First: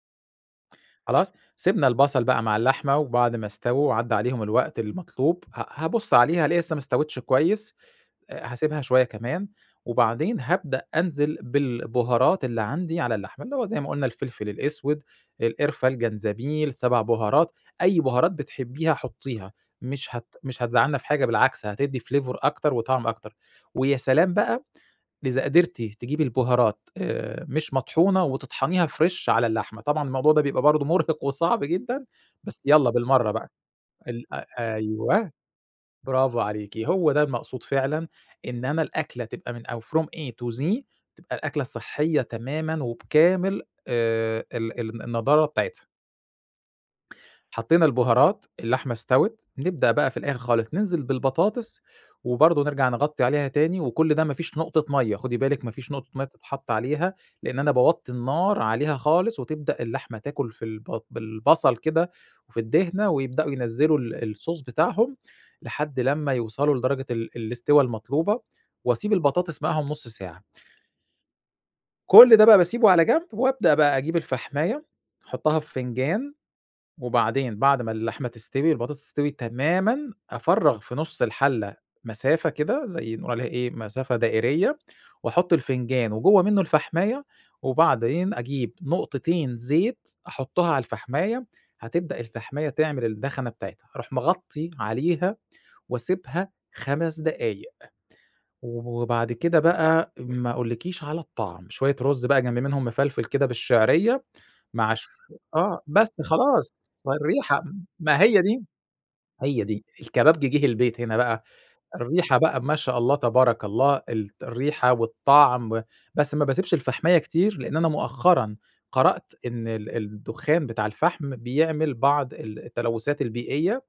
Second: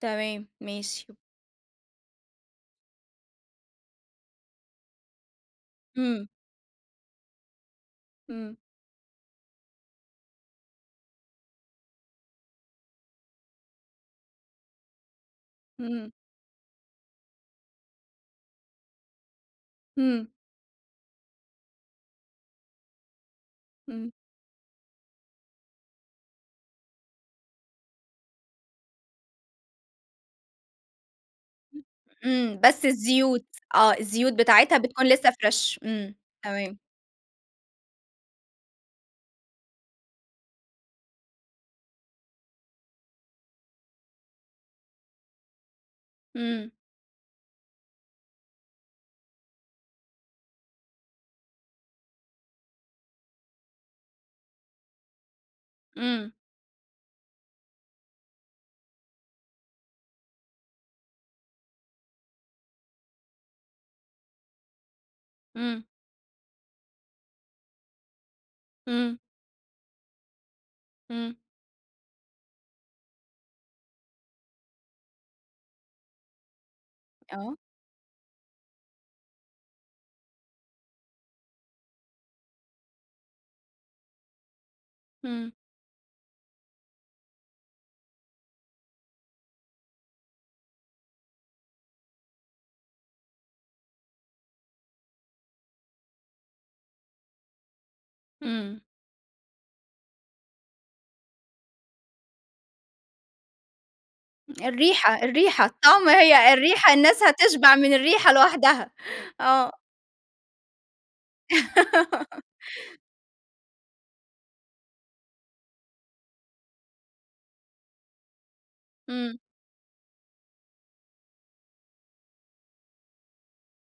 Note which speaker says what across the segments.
Speaker 1: تمام ماشي.
Speaker 2: خلاص؟ سِبْنا البصل بقى مع اللحمة، وبعد ما اسْتَووا وعدى عليهم الوقت المطلوب ه هابُص
Speaker 1: إمم.
Speaker 2: عليها الاقيها لسه ما اسْتَوِتش كويس،
Speaker 1: إمم.
Speaker 2: هاسيبها شوية كمان، وبعدين هابدأ أنزل بالبُهارات اللي عندي على اللحمة، اللي هو زي ما قُلنا الفلفل الأسود، القرفة،
Speaker 1: إمم.
Speaker 2: الجنزبيل، 7 بُهارات، أي بُهارات بتحبيها حُطيها مش
Speaker 1: إمم.
Speaker 2: هت مش هتزعلنا في حاجة بالعكس هتدّي flavor أكتر وطعم أكتر، ويا
Speaker 1: إمم.
Speaker 2: سلام بقى إذا قدرتِ تجيبي البُهارات آآ، مش مطحونة وتطحنيها فريش على اللحمة، طبعًا الموضوع ده بيبقى برضو مُرهق وصعب
Speaker 1: امم،
Speaker 2: جدًا
Speaker 1: إمم،
Speaker 2: بس
Speaker 1: بس
Speaker 2: يالّا بالمَرّة
Speaker 1: الزيوت،
Speaker 2: بقى،
Speaker 1: آه الزيوت
Speaker 2: ال أ
Speaker 1: بتاعتها بتكون لسه
Speaker 2: أيوه
Speaker 1: فريش إمم،
Speaker 2: برافو
Speaker 1: تمام.
Speaker 2: عليكِ هو ده المقصود فعلًا إن أنا الأكلة تبقى من أو from A to Z تبقى الأكلة صحّيّة تمامًا وبكامل آآ، ال الن النضارة بتاعتها.
Speaker 1: إمم.
Speaker 2: حطينا البُهارات، اللحمة اسْتَوِت، نبدأ بقى في الآخر خالص نِنزل بالبطاطس وبرضو نرجع نغطّي عليها تاني، وكُلّ ده ما فيش نقطة مَيّة، خدي بالِك ما فيش نقطة مَيّة
Speaker 1: إمم.
Speaker 2: بتتْحط عليها لأن أنا باوطّي النار عليها خالص وتبدأ اللحمة تاكُل في الب بالبصل كده وفي الدهْنة ويبدأوا ينزِّلوا ال الصوص بتاعهم
Speaker 1: إمم.
Speaker 2: لحد لمّا يوصلوا لدرجة ال الاسْتوا المطلوبة، وأسيب
Speaker 1: إمم.
Speaker 2: البطاطس معاهم نُص ساعة
Speaker 1: إمم.
Speaker 2: كُلّ ده بقى باسيبه على جنب وابدأ بقى أجيب الفحماية أحُطها في فنجان، وبعدين
Speaker 1: آه.
Speaker 2: بعد ما اللحمة تستوي البطاطس تستوي تمامًا أفرَّغ في نُص الحلة مسافة كده زي نقول عليها إيه مسافة دائرية، واحُط
Speaker 1: إمم.
Speaker 2: الفنجان وجوه منه الفحماية، وبعدين أجيب نقطتين زيت أحُطها على الفحماية هتبدأ الفحماية تعمل الدخنة بتاعتها، أروح مغطّي عليها واسيبها 5 دقايق،
Speaker 1: إمم.
Speaker 2: وبعد كده بقى ما أقولكيش على الطعم، شوية رز بقى جنب منهم مفلْفل كده بالشِعرية مع شو
Speaker 1: الريحة، الريحة،
Speaker 2: آه
Speaker 1: الطعم
Speaker 2: بس
Speaker 1: هي
Speaker 2: خلاص
Speaker 1: الريحة
Speaker 2: ما
Speaker 1: الناس
Speaker 2: الريحة
Speaker 1: هتشْبع من
Speaker 2: ما
Speaker 1: الريحة
Speaker 2: هي دي
Speaker 1: لوحدها.
Speaker 2: هي
Speaker 1: آه.
Speaker 2: دي، الكبابجي جِه البيت هنا بقى، الريحة بقى ما شاء الله تبارك الله الط الريحة والطَعم، بس ما باسيبش الفحماية كتير لأن أنا مؤخرًا قرأت
Speaker 1: إمم.
Speaker 2: إن ال الدخان بتاع الفحم بيعمل بعض ال التلوثات البيئية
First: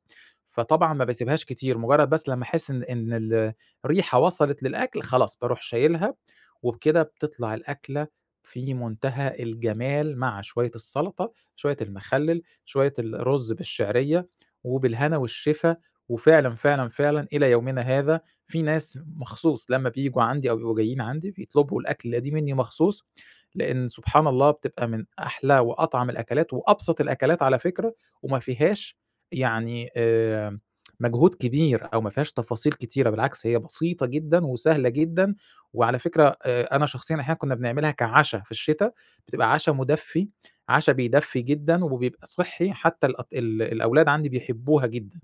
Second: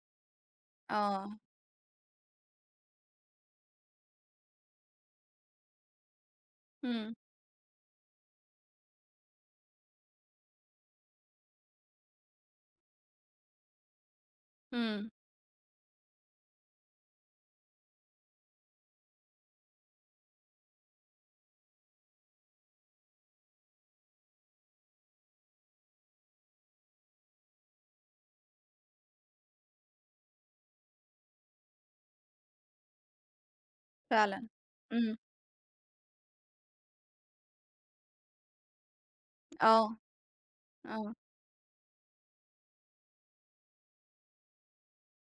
Speaker 2: فطبعًا ما
Speaker 1: آه.
Speaker 2: باسيبهاش كتير، مجرد بس لمّا أحس إن إن ال الريحة وصلِت للأكْل خلاص باروْح شايلها، وبكده
Speaker 1: إمم.
Speaker 2: بتطلع الأكلة في منتهى الجمال مع شوية السلطة، شوية المخلل، شوية الرز بالشعرية
Speaker 1: إمم.
Speaker 2: وبالهنا والشفا، وفعلًا، فعلًا، فعلًا إلى يومنا هذا في ناس مخصوص لمّا بييجوا عندي أو بيبقوا جايين عندي بيطلبوا الأكْلة دي مني مخصوص لأن سبحان الله بتبقى من أحلى وأطعم الأكلات وأبسط الأكلات على فكرة وما فيهاش يعني آآ، مجهود كبير أو ما فيهاش تفاصيل كتيرة بالعكس، هي بسيطة جدًا
Speaker 1: فعلًا،
Speaker 2: وسهلة
Speaker 1: إمم.
Speaker 2: جدًا، وعلى فكرة آآ، أنا شخصيًا أحيانًا كُنا بنعملها كعَشا في الشِتا، بتبقى عَشا
Speaker 1: آه،
Speaker 2: مُدفّي، عَشا
Speaker 1: آه.
Speaker 2: بيدفّي جدًا وبيبقى صحّي حتى الأط ال الأولاد عندي بيحبوها جدًا.